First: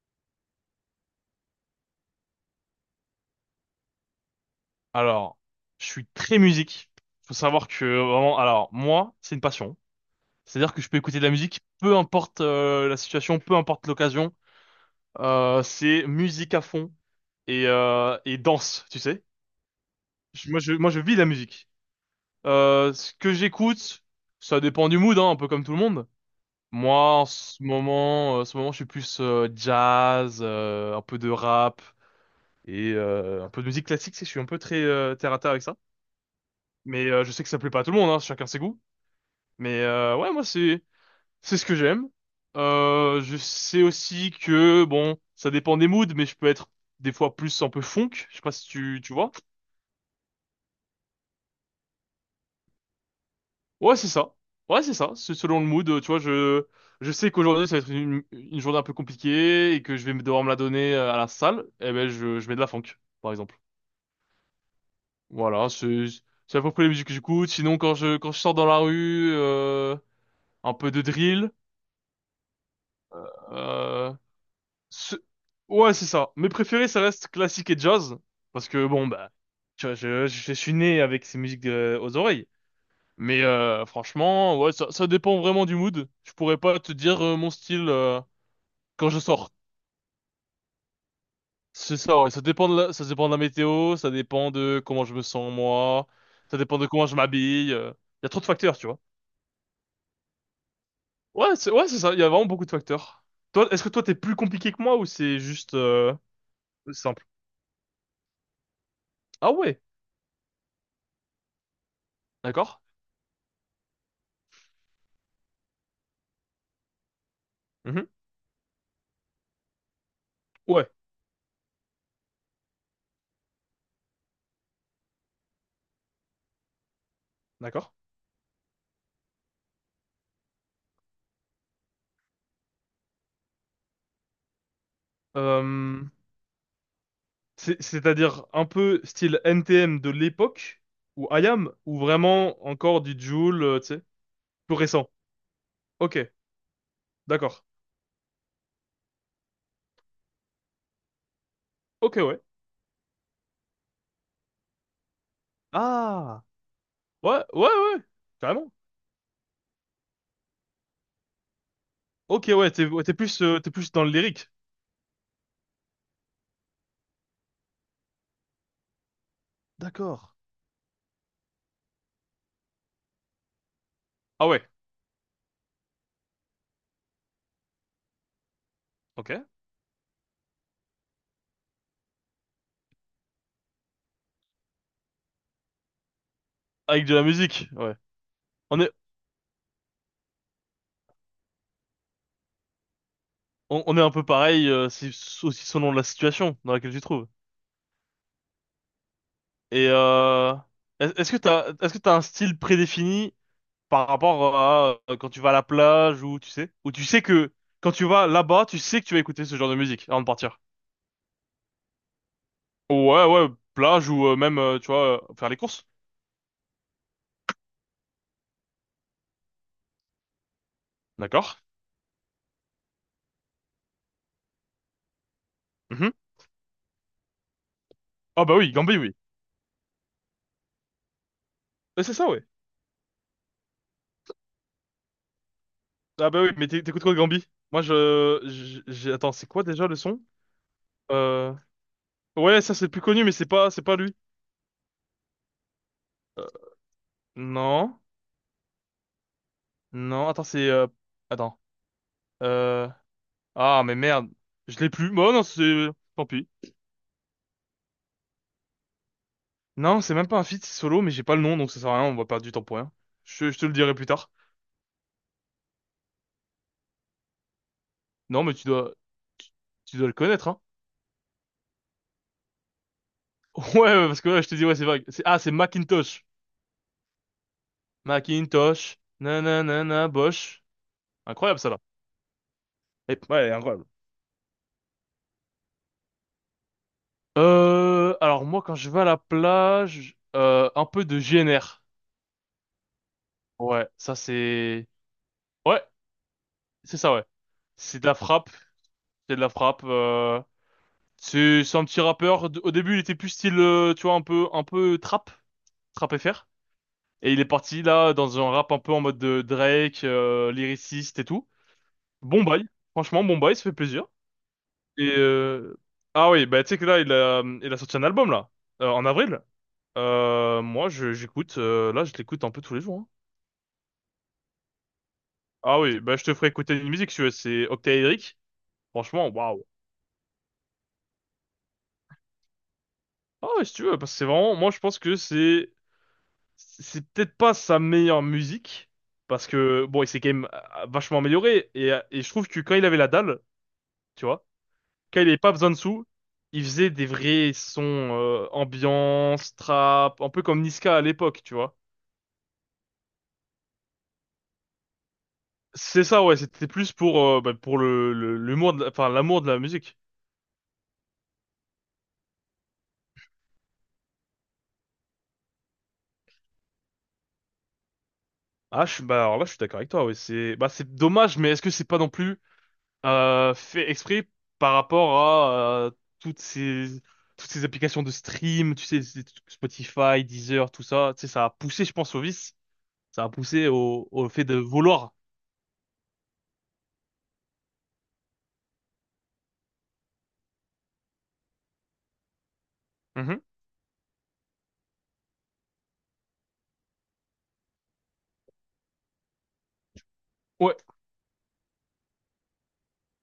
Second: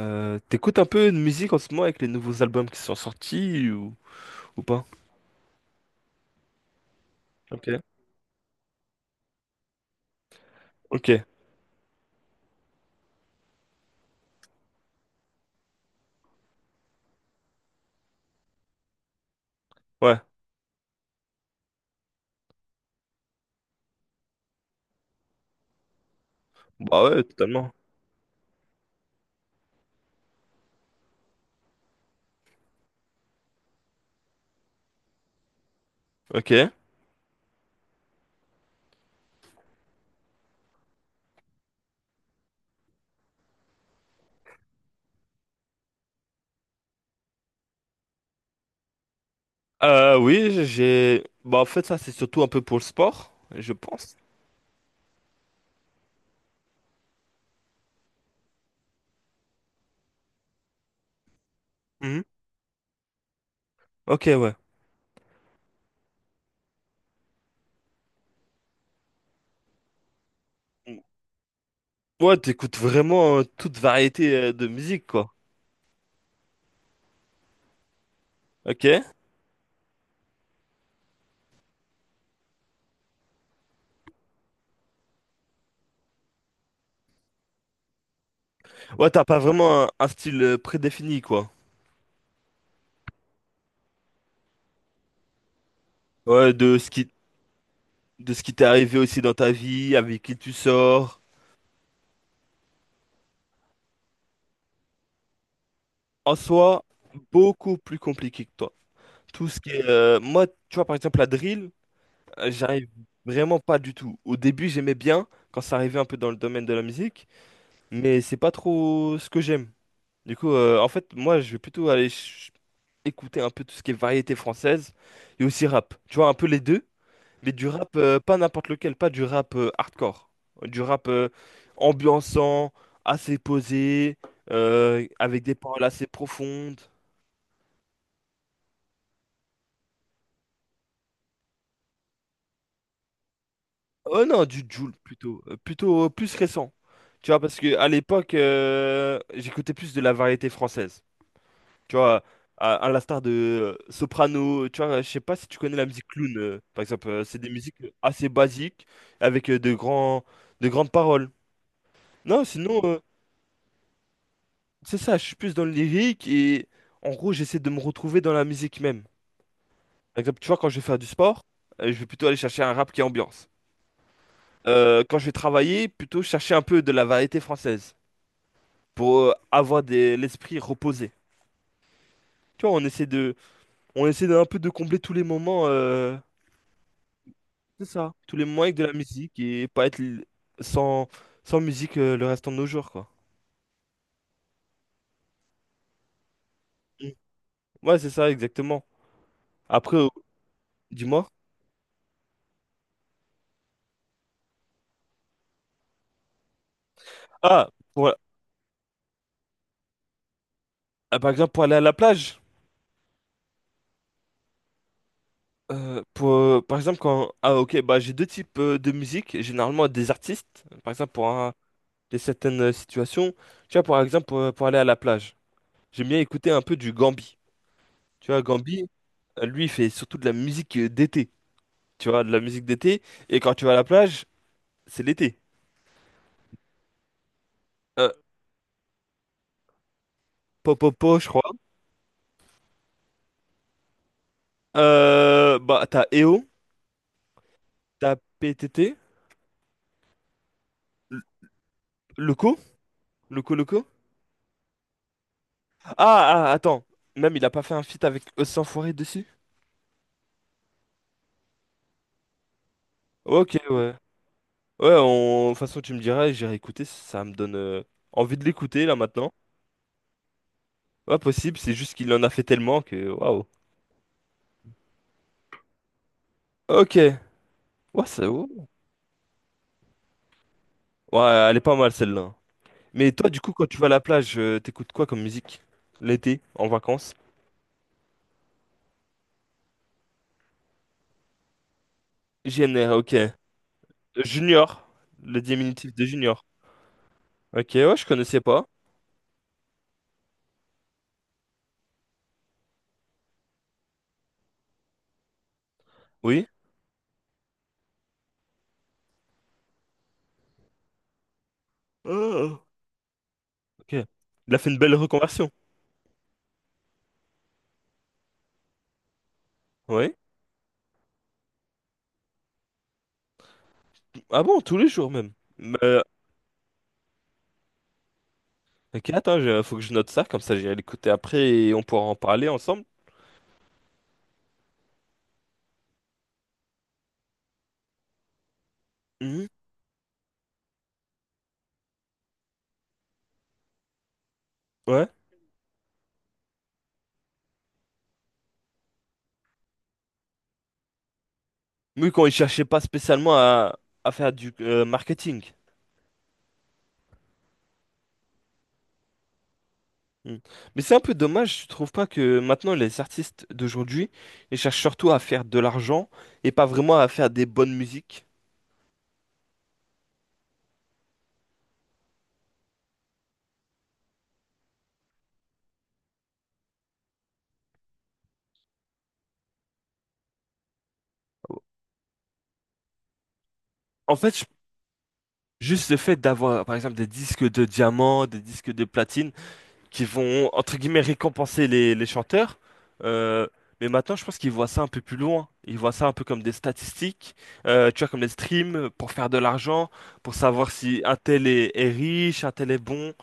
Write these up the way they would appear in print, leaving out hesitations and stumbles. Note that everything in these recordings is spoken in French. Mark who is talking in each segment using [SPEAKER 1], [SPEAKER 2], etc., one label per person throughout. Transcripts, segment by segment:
[SPEAKER 1] T'écoutes un peu de musique en ce moment avec les nouveaux albums qui sont sortis ou pas?
[SPEAKER 2] Alors, je suis très musique. Faut
[SPEAKER 1] Ok.
[SPEAKER 2] savoir que vraiment, alors moi, c'est une passion. C'est-à-dire que je peux
[SPEAKER 1] Ok,
[SPEAKER 2] écouter de la musique, peu importe la situation, peu importe l'occasion. C'est musique à fond et danse, tu sais.
[SPEAKER 1] ouais.
[SPEAKER 2] Moi, je vis la musique. Ce que j'écoute, ça dépend du mood, hein, un peu comme tout le monde. Moi,
[SPEAKER 1] Bah ouais,
[SPEAKER 2] en ce
[SPEAKER 1] totalement.
[SPEAKER 2] moment, je suis plus jazz, un peu de rap et un peu de musique classique. Je suis un peu très terre à terre avec ça.
[SPEAKER 1] Ok.
[SPEAKER 2] Mais je sais que ça plaît pas à tout le monde, hein, chacun ses goûts. Mais ouais, moi c'est ce que j'aime. Je sais aussi que bon, ça dépend des moods, mais je peux être des fois plus un peu funk. Je sais pas si tu vois.
[SPEAKER 1] Oui, j'ai... Bah en fait, ça, c'est surtout un peu pour le sport, je
[SPEAKER 2] Ouais, c'est
[SPEAKER 1] pense.
[SPEAKER 2] ça. Ouais, c'est ça. C'est selon le mood. Tu vois, je sais qu'aujourd'hui ça va être une journée un peu compliquée et que je vais devoir me la donner à la salle. Eh ben,
[SPEAKER 1] Mhm.
[SPEAKER 2] je mets de la funk, par exemple.
[SPEAKER 1] Ok, ouais.
[SPEAKER 2] Voilà, c'est à peu près les musiques que j'écoute. Sinon, quand je sors dans la rue, un peu de drill.
[SPEAKER 1] Ouais, t'écoutes vraiment toute
[SPEAKER 2] Euh,
[SPEAKER 1] variété de musique,
[SPEAKER 2] Ce-
[SPEAKER 1] quoi.
[SPEAKER 2] Ouais, c'est ça. Mes préférés, ça reste classique et jazz. Parce
[SPEAKER 1] Ok.
[SPEAKER 2] que, bon, bah, tu vois, je suis né avec ces musiques aux oreilles. Mais franchement, ouais, ça dépend vraiment du mood. Je pourrais pas te dire mon style quand
[SPEAKER 1] Ouais,
[SPEAKER 2] je
[SPEAKER 1] t'as pas
[SPEAKER 2] sors.
[SPEAKER 1] vraiment un style prédéfini, quoi.
[SPEAKER 2] C'est ça, ouais. Ça dépend de la météo, ça dépend de comment je me sens moi,
[SPEAKER 1] Ouais,
[SPEAKER 2] ça
[SPEAKER 1] de
[SPEAKER 2] dépend de
[SPEAKER 1] ce
[SPEAKER 2] comment
[SPEAKER 1] qui,
[SPEAKER 2] je m'habille. Il y a
[SPEAKER 1] de
[SPEAKER 2] trop
[SPEAKER 1] ce
[SPEAKER 2] de
[SPEAKER 1] qui t'est
[SPEAKER 2] facteurs, tu
[SPEAKER 1] arrivé
[SPEAKER 2] vois.
[SPEAKER 1] aussi dans ta vie, avec qui tu sors.
[SPEAKER 2] Ouais, c'est ça. Il y a vraiment beaucoup de facteurs. Toi, est-ce que toi, t'es plus compliqué que moi ou c'est juste
[SPEAKER 1] En soi,
[SPEAKER 2] simple?
[SPEAKER 1] beaucoup plus compliqué que toi. Tout
[SPEAKER 2] Ah
[SPEAKER 1] ce qui
[SPEAKER 2] ouais,
[SPEAKER 1] est, moi, tu vois, par exemple, la drill,
[SPEAKER 2] d'accord.
[SPEAKER 1] j'arrive vraiment pas du tout. Au début, j'aimais bien quand ça arrivait un peu dans le domaine de la musique,
[SPEAKER 2] Mhm.
[SPEAKER 1] mais c'est pas trop ce que j'aime. Du coup, en
[SPEAKER 2] Ouais,
[SPEAKER 1] fait, moi, je vais plutôt écouter un peu tout ce qui est variété française et aussi rap. Tu vois, un peu les deux, mais du
[SPEAKER 2] d'accord.
[SPEAKER 1] rap, pas n'importe lequel, pas du rap hardcore. Du rap ambiançant, assez posé, avec des
[SPEAKER 2] Euh,
[SPEAKER 1] paroles assez profondes.
[SPEAKER 2] C'est-à-dire un peu style NTM de l'époque, ou IAM, ou vraiment encore du Joule, tu sais,
[SPEAKER 1] Oh non, du
[SPEAKER 2] plus
[SPEAKER 1] Joule
[SPEAKER 2] récent.
[SPEAKER 1] plutôt. Plutôt
[SPEAKER 2] Ok,
[SPEAKER 1] plus récent. Tu vois, parce
[SPEAKER 2] d'accord.
[SPEAKER 1] que à l'époque, j'écoutais plus de la variété française. Tu
[SPEAKER 2] Ok,
[SPEAKER 1] vois,
[SPEAKER 2] ouais.
[SPEAKER 1] à l'instar de Soprano. Tu vois, je sais pas si tu connais la musique clown,
[SPEAKER 2] Ah,
[SPEAKER 1] par exemple. C'est
[SPEAKER 2] ouais,
[SPEAKER 1] des
[SPEAKER 2] ouais,
[SPEAKER 1] musiques
[SPEAKER 2] ouais,
[SPEAKER 1] assez
[SPEAKER 2] carrément.
[SPEAKER 1] basiques avec de grandes paroles. Non,
[SPEAKER 2] Ok, ouais,
[SPEAKER 1] sinon,
[SPEAKER 2] t'es ouais, t'es plus dans le lyrique.
[SPEAKER 1] c'est ça. Je suis plus dans le lyrique et en gros, j'essaie de me retrouver dans la musique même.
[SPEAKER 2] D'accord.
[SPEAKER 1] Par exemple, tu vois, quand je vais faire du sport, je vais plutôt aller chercher un rap qui est ambiance.
[SPEAKER 2] Ah ouais,
[SPEAKER 1] Quand je vais travailler, plutôt chercher un peu de la variété française, pour
[SPEAKER 2] ok.
[SPEAKER 1] l'esprit reposé. Tu vois, on essaie d'un peu de combler tous les moments,
[SPEAKER 2] Avec de la musique,
[SPEAKER 1] c'est
[SPEAKER 2] ouais.
[SPEAKER 1] ça, tous les moments avec
[SPEAKER 2] On
[SPEAKER 1] de
[SPEAKER 2] est,
[SPEAKER 1] la musique et pas être l- sans, sans musique le restant de nos jours, quoi.
[SPEAKER 2] on est un peu pareil, c'est aussi selon la situation dans laquelle tu te
[SPEAKER 1] Mm.
[SPEAKER 2] trouves.
[SPEAKER 1] Ouais, c'est ça, exactement.
[SPEAKER 2] Et
[SPEAKER 1] Après, dis-moi.
[SPEAKER 2] est-ce que t'as, un style prédéfini par rapport à quand tu vas à la plage ou tu sais que
[SPEAKER 1] Ah,
[SPEAKER 2] quand tu
[SPEAKER 1] pour-
[SPEAKER 2] vas là-bas, tu sais que tu vas écouter ce genre de musique avant de partir.
[SPEAKER 1] ah, par exemple, pour aller à la plage,
[SPEAKER 2] Ouais, ouais, plage ou même, tu vois, faire les courses.
[SPEAKER 1] pour, par exemple, quand, ah, ok, bah, j'ai deux types de musique, généralement des artistes, par exemple,
[SPEAKER 2] D'accord.
[SPEAKER 1] des certaines situations. Tu vois, par exemple, pour aller à la plage, j'aime
[SPEAKER 2] Mhm.
[SPEAKER 1] bien écouter un peu du Gambi. Tu vois,
[SPEAKER 2] Ah bah oui,
[SPEAKER 1] Gambi.
[SPEAKER 2] Gambi, oui.
[SPEAKER 1] Lui, il fait surtout de la musique d'été. Tu
[SPEAKER 2] C'est
[SPEAKER 1] vois,
[SPEAKER 2] ça,
[SPEAKER 1] de la
[SPEAKER 2] ouais.
[SPEAKER 1] musique d'été. Et quand tu vas à la plage, c'est l'été.
[SPEAKER 2] Ah bah oui, mais t'écoutes quoi de Gambi? Moi,
[SPEAKER 1] Euh,
[SPEAKER 2] j'ai, attends, c'est quoi déjà le son?
[SPEAKER 1] Popopo, je crois.
[SPEAKER 2] Euh, ouais, ça c'est le plus connu, mais c'est pas lui.
[SPEAKER 1] Bah, t'as EO,
[SPEAKER 2] Euh, non,
[SPEAKER 1] t'as PTT,
[SPEAKER 2] non, attends,
[SPEAKER 1] L-
[SPEAKER 2] attends,
[SPEAKER 1] Loco,
[SPEAKER 2] euh, ah
[SPEAKER 1] Loco.
[SPEAKER 2] mais merde, je l'ai plus. Bon, non, tant
[SPEAKER 1] Ah,
[SPEAKER 2] pis.
[SPEAKER 1] Attends. Même, il a pas fait un feat avec Os Sans Foiret dessus?
[SPEAKER 2] Non, c'est même pas un feat, c'est solo, mais j'ai pas le nom, donc ça sert à rien, on va perdre du temps pour rien. Je,
[SPEAKER 1] Ok,
[SPEAKER 2] je te le
[SPEAKER 1] ouais.
[SPEAKER 2] dirai plus tard.
[SPEAKER 1] De toute façon, tu me diras, j'irai écouter. Ça me donne envie de
[SPEAKER 2] Non, mais
[SPEAKER 1] l'écouter, là, maintenant.
[SPEAKER 2] tu dois le connaître, hein.
[SPEAKER 1] Ouais, possible. C'est juste qu'il en a fait tellement que... Waouh.
[SPEAKER 2] Ouais, ouais, parce que ouais, je te dis, ouais, c'est vague. C'est Macintosh.
[SPEAKER 1] Ok. Ouais, c'est... Ouais.
[SPEAKER 2] Macintosh. Nanana, Bosch.
[SPEAKER 1] Ouais, elle
[SPEAKER 2] Incroyable,
[SPEAKER 1] est
[SPEAKER 2] ça,
[SPEAKER 1] pas
[SPEAKER 2] là.
[SPEAKER 1] mal, celle-là. Mais
[SPEAKER 2] Et-
[SPEAKER 1] toi, du
[SPEAKER 2] ouais,
[SPEAKER 1] coup, quand tu vas
[SPEAKER 2] incroyable.
[SPEAKER 1] à la plage, t'écoutes quoi comme musique? L'été, en vacances?
[SPEAKER 2] Alors moi, quand je vais à la plage, un peu de GNR.
[SPEAKER 1] JNR, ok.
[SPEAKER 2] Ouais, ça c'est.
[SPEAKER 1] Junior, le
[SPEAKER 2] Ouais,
[SPEAKER 1] diminutif de Junior.
[SPEAKER 2] c'est ça, ouais.
[SPEAKER 1] Ok, ouais,
[SPEAKER 2] C'est
[SPEAKER 1] je
[SPEAKER 2] de la
[SPEAKER 1] connaissais
[SPEAKER 2] frappe,
[SPEAKER 1] pas.
[SPEAKER 2] c'est de la frappe. C'est un petit rappeur. Au début, il était plus style, tu vois, un peu trap,
[SPEAKER 1] Oui.
[SPEAKER 2] FR. Et il est parti là dans un rap un peu en mode de Drake, lyriciste et tout. Bon
[SPEAKER 1] Ah,
[SPEAKER 2] bail, franchement bon bail, ça fait
[SPEAKER 1] ok.
[SPEAKER 2] plaisir.
[SPEAKER 1] Il a fait une belle
[SPEAKER 2] Et
[SPEAKER 1] reconversion.
[SPEAKER 2] euh, ah oui, bah tu sais que là il a sorti un album là en avril.
[SPEAKER 1] Oui.
[SPEAKER 2] Moi je j'écoute là je l'écoute un peu tous les jours, hein.
[SPEAKER 1] Ah bon, tous les jours même.
[SPEAKER 2] Ah oui,
[SPEAKER 1] Euh,
[SPEAKER 2] bah je te ferai écouter une musique si tu veux, c'est Octaédrique.
[SPEAKER 1] ok,
[SPEAKER 2] Franchement
[SPEAKER 1] attends,
[SPEAKER 2] waouh.
[SPEAKER 1] faut que je note ça, comme ça j'irai l'écouter après et on pourra en parler ensemble.
[SPEAKER 2] Ah ouais, si tu veux parce que c'est vraiment moi je pense que c'est peut-être pas sa meilleure musique
[SPEAKER 1] Mhm.
[SPEAKER 2] parce que bon il s'est quand même vachement amélioré et je trouve que quand il avait la dalle, tu vois
[SPEAKER 1] Ouais.
[SPEAKER 2] quand il n'y avait pas besoin de sous, il faisait des vrais sons ambiance, trap, un peu comme Niska à l'époque, tu vois.
[SPEAKER 1] Oui, quand il cherchait pas spécialement à faire du marketing.
[SPEAKER 2] C'est ça, ouais, c'était plus pour l'humour enfin, l'amour de la musique.
[SPEAKER 1] Mm. Mais c'est un peu dommage, tu trouves pas que maintenant les artistes d'aujourd'hui, ils cherchent surtout à faire de l'argent et pas vraiment à faire des bonnes musiques.
[SPEAKER 2] Ah, bah, alors là, je suis d'accord avec toi, ouais, bah, c'est dommage, mais est-ce que c'est pas non plus, fait exprès par rapport à, euh, toutes ces, toutes ces applications de stream, tu sais, Spotify, Deezer, tout ça, tu sais, ça a poussé, je pense, au vice, ça a poussé
[SPEAKER 1] En
[SPEAKER 2] au
[SPEAKER 1] fait, je-
[SPEAKER 2] fait de vouloir.
[SPEAKER 1] Juste le fait d'avoir, par exemple, des disques de diamant, des disques de platine, qui vont, entre guillemets, récompenser les chanteurs.
[SPEAKER 2] Mhm.
[SPEAKER 1] euh, mais maintenant, je pense qu'ils voient ça un peu plus loin. Ils voient ça un peu comme des statistiques, tu vois, comme des streams pour faire de l'argent, pour savoir
[SPEAKER 2] Ouais.
[SPEAKER 1] si un tel est riche, un tel est bon.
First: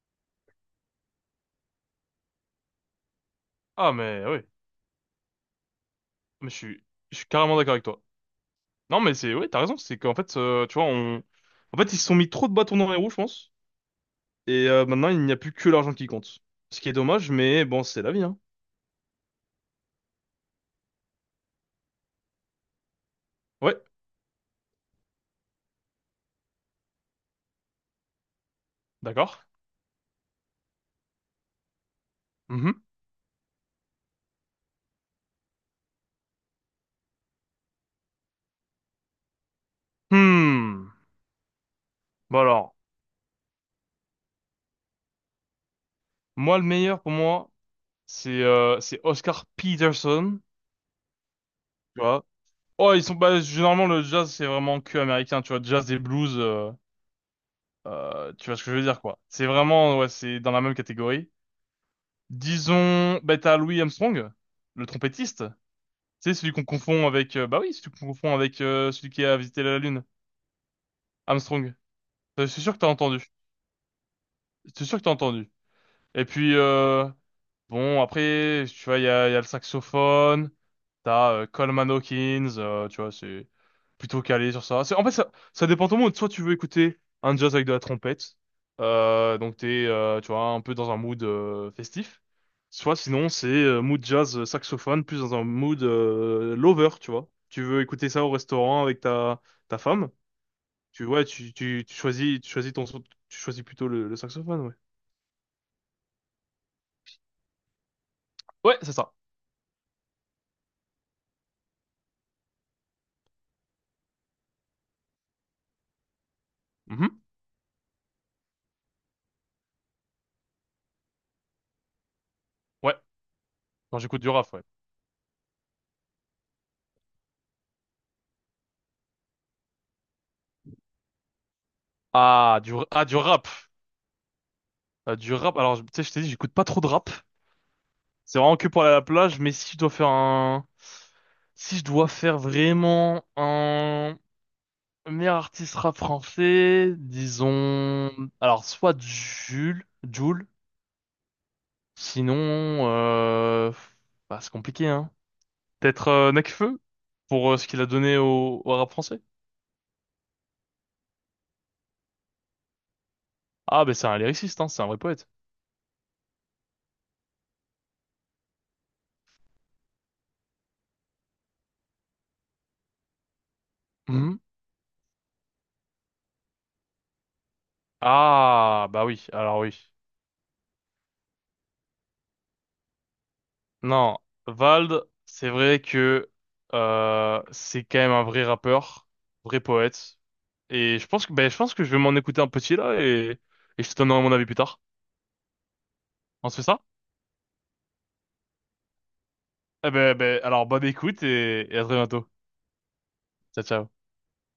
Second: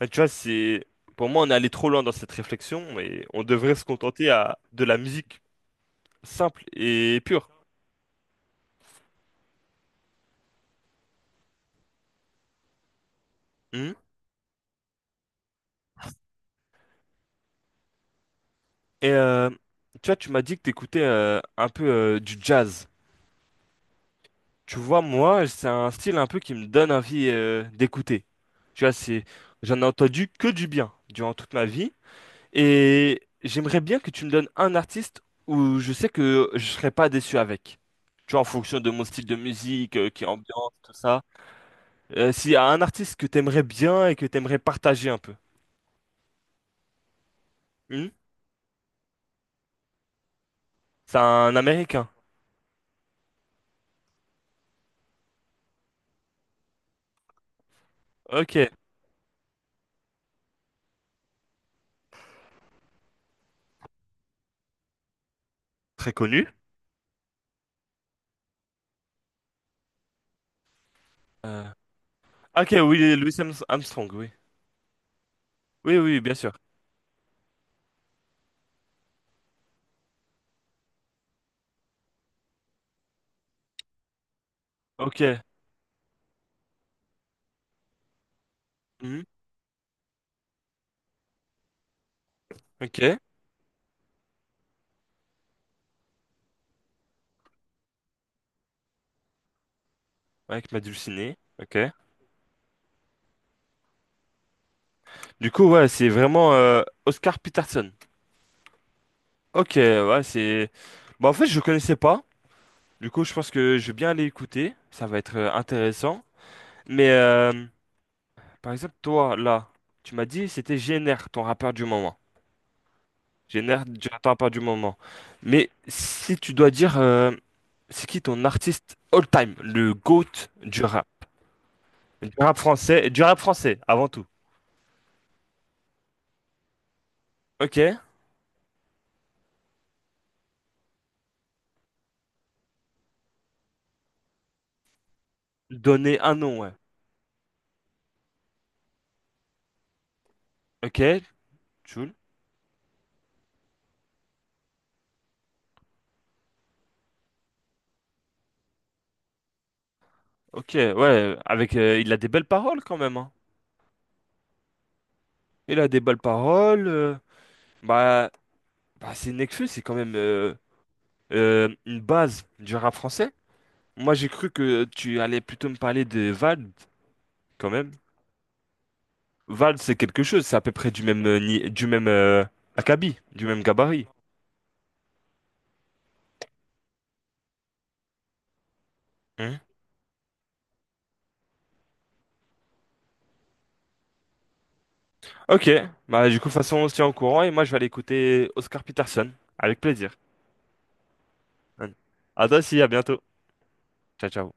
[SPEAKER 1] Ah, tu vois, c'est pour moi, on est allé trop loin dans cette réflexion et on devrait se
[SPEAKER 2] Ah, mais
[SPEAKER 1] contenter
[SPEAKER 2] oui.
[SPEAKER 1] à de la musique
[SPEAKER 2] Mais
[SPEAKER 1] simple
[SPEAKER 2] je
[SPEAKER 1] et
[SPEAKER 2] suis
[SPEAKER 1] pure.
[SPEAKER 2] carrément d'accord avec toi. Non, mais ouais, t'as raison, c'est qu'en fait, tu vois, en fait, ils se sont mis trop de bâtons dans les roues, je pense.
[SPEAKER 1] Mhm.
[SPEAKER 2] Et maintenant, il n'y a plus que l'argent qui compte. Ce qui est dommage, mais bon, c'est la vie, hein.
[SPEAKER 1] Et tu vois, tu m'as dit que t'écoutais un peu du jazz.
[SPEAKER 2] Ouais,
[SPEAKER 1] Tu vois, moi, c'est un style un peu qui me donne envie d'écouter. Tu vois, c'est
[SPEAKER 2] d'accord.
[SPEAKER 1] J'en ai entendu que du bien durant toute ma vie
[SPEAKER 2] Mhm.
[SPEAKER 1] et j'aimerais bien que tu me donnes un artiste où je sais que je serais pas déçu avec. Tu vois, en fonction de mon style de musique, qui ambiance,
[SPEAKER 2] Hmm.
[SPEAKER 1] tout ça.
[SPEAKER 2] Bon
[SPEAKER 1] S'il y a
[SPEAKER 2] alors,
[SPEAKER 1] un artiste que t'aimerais bien et que t'aimerais partager un peu.
[SPEAKER 2] moi, le meilleur pour moi,
[SPEAKER 1] Hmm.
[SPEAKER 2] c'est Oscar Peterson,
[SPEAKER 1] C'est un
[SPEAKER 2] tu
[SPEAKER 1] Américain.
[SPEAKER 2] vois. Oh, ils sont pas, généralement, le jazz, c'est vraiment que américain, tu vois, jazz et blues, tu vois ce
[SPEAKER 1] Ok.
[SPEAKER 2] que je veux dire, quoi. C'est vraiment, ouais, c'est dans la même catégorie. Disons, bah t'as Louis Armstrong, le trompettiste.
[SPEAKER 1] Très
[SPEAKER 2] C'est
[SPEAKER 1] connu.
[SPEAKER 2] celui qu'on confond avec, bah oui, celui qu'on confond avec celui qui a visité la Lune,
[SPEAKER 1] Euh,
[SPEAKER 2] Armstrong. Je suis sûr
[SPEAKER 1] Ok,
[SPEAKER 2] que t'as
[SPEAKER 1] oui,
[SPEAKER 2] entendu.
[SPEAKER 1] Louis Armstrong, oui.
[SPEAKER 2] Je suis sûr que t'as entendu.
[SPEAKER 1] Oui, oui,
[SPEAKER 2] Et
[SPEAKER 1] bien sûr.
[SPEAKER 2] puis, bon, après, tu vois, il y a le saxophone. T'as Coleman Hawkins, tu vois, c'est plutôt calé sur ça. En fait,
[SPEAKER 1] Ok.
[SPEAKER 2] ça dépend ton mood. Soit tu veux écouter un jazz avec de la trompette,
[SPEAKER 1] Hmm.
[SPEAKER 2] donc t'es, tu vois, un peu dans un mood festif. Soit
[SPEAKER 1] Ok.
[SPEAKER 2] sinon, c'est mood jazz, saxophone, plus dans un mood lover, tu vois. Tu veux écouter ça au restaurant avec ta femme,
[SPEAKER 1] Avec ma
[SPEAKER 2] tu vois,
[SPEAKER 1] dulcinée. Ok.
[SPEAKER 2] tu choisis, tu choisis plutôt le saxophone, ouais.
[SPEAKER 1] Du coup, ouais, c'est vraiment Oscar Peterson.
[SPEAKER 2] Ouais, c'est ça.
[SPEAKER 1] Ok, ouais, c'est... Bah, en fait, je connaissais pas. Du coup, je pense que je vais bien aller écouter. Ça va être intéressant. Mais,
[SPEAKER 2] Mhm.
[SPEAKER 1] par exemple, toi, là, tu m'as dit, c'était GNR, ton rappeur du moment.
[SPEAKER 2] Ouais,
[SPEAKER 1] J'ai l'air
[SPEAKER 2] quand
[SPEAKER 1] du
[SPEAKER 2] j'écoute du
[SPEAKER 1] temps, pas
[SPEAKER 2] rap,
[SPEAKER 1] du
[SPEAKER 2] ouais.
[SPEAKER 1] moment. Mais si tu dois dire, c'est qui ton artiste all-time, le GOAT du rap?
[SPEAKER 2] Ah, du
[SPEAKER 1] Du rap
[SPEAKER 2] rap.
[SPEAKER 1] français, avant tout.
[SPEAKER 2] Ah, du rap, alors, tu sais, je t'ai dit, j'écoute pas trop de rap.
[SPEAKER 1] Ok?
[SPEAKER 2] C'est vraiment que pour aller à la plage, mais si je dois faire un. Si je dois faire vraiment un meilleur artiste rap
[SPEAKER 1] Donner un nom, ouais.
[SPEAKER 2] français, disons. Alors, soit Jules, Jules
[SPEAKER 1] Ok? Jul.
[SPEAKER 2] sinon. Bah, c'est compliqué, hein. Peut-être Nekfeu, pour ce qu'il a donné au rap français.
[SPEAKER 1] Ok, ouais, avec, il a des belles paroles quand même, hein.
[SPEAKER 2] Ah, ben c'est un lyriciste, hein, c'est un vrai poète.
[SPEAKER 1] Il a des belles paroles. Bah, Bah c'est Nekfeu, c'est quand même une base du rap français. Moi, j'ai
[SPEAKER 2] Mhm.
[SPEAKER 1] cru que tu allais plutôt me parler de Vald, quand même.
[SPEAKER 2] Ah, bah oui, alors
[SPEAKER 1] Val,
[SPEAKER 2] oui.
[SPEAKER 1] c'est quelque chose, c'est à peu près du même, du même acabit, du même gabarit.
[SPEAKER 2] Non, Vald, c'est vrai que c'est quand même un vrai rappeur,
[SPEAKER 1] Hmm.
[SPEAKER 2] vrai poète. Et je pense que je vais m'en écouter un petit là et je te donnerai mon avis plus tard.
[SPEAKER 1] Ok, bah du coup,
[SPEAKER 2] On
[SPEAKER 1] de toute
[SPEAKER 2] se fait
[SPEAKER 1] façon,
[SPEAKER 2] ça?
[SPEAKER 1] on se tient au courant et moi, je vais aller écouter Oscar Peterson. Avec
[SPEAKER 2] Eh
[SPEAKER 1] plaisir.
[SPEAKER 2] ben alors bonne écoute et à très bientôt.
[SPEAKER 1] À toi aussi, à bientôt.
[SPEAKER 2] Ciao ciao.
[SPEAKER 1] Ciao, ciao.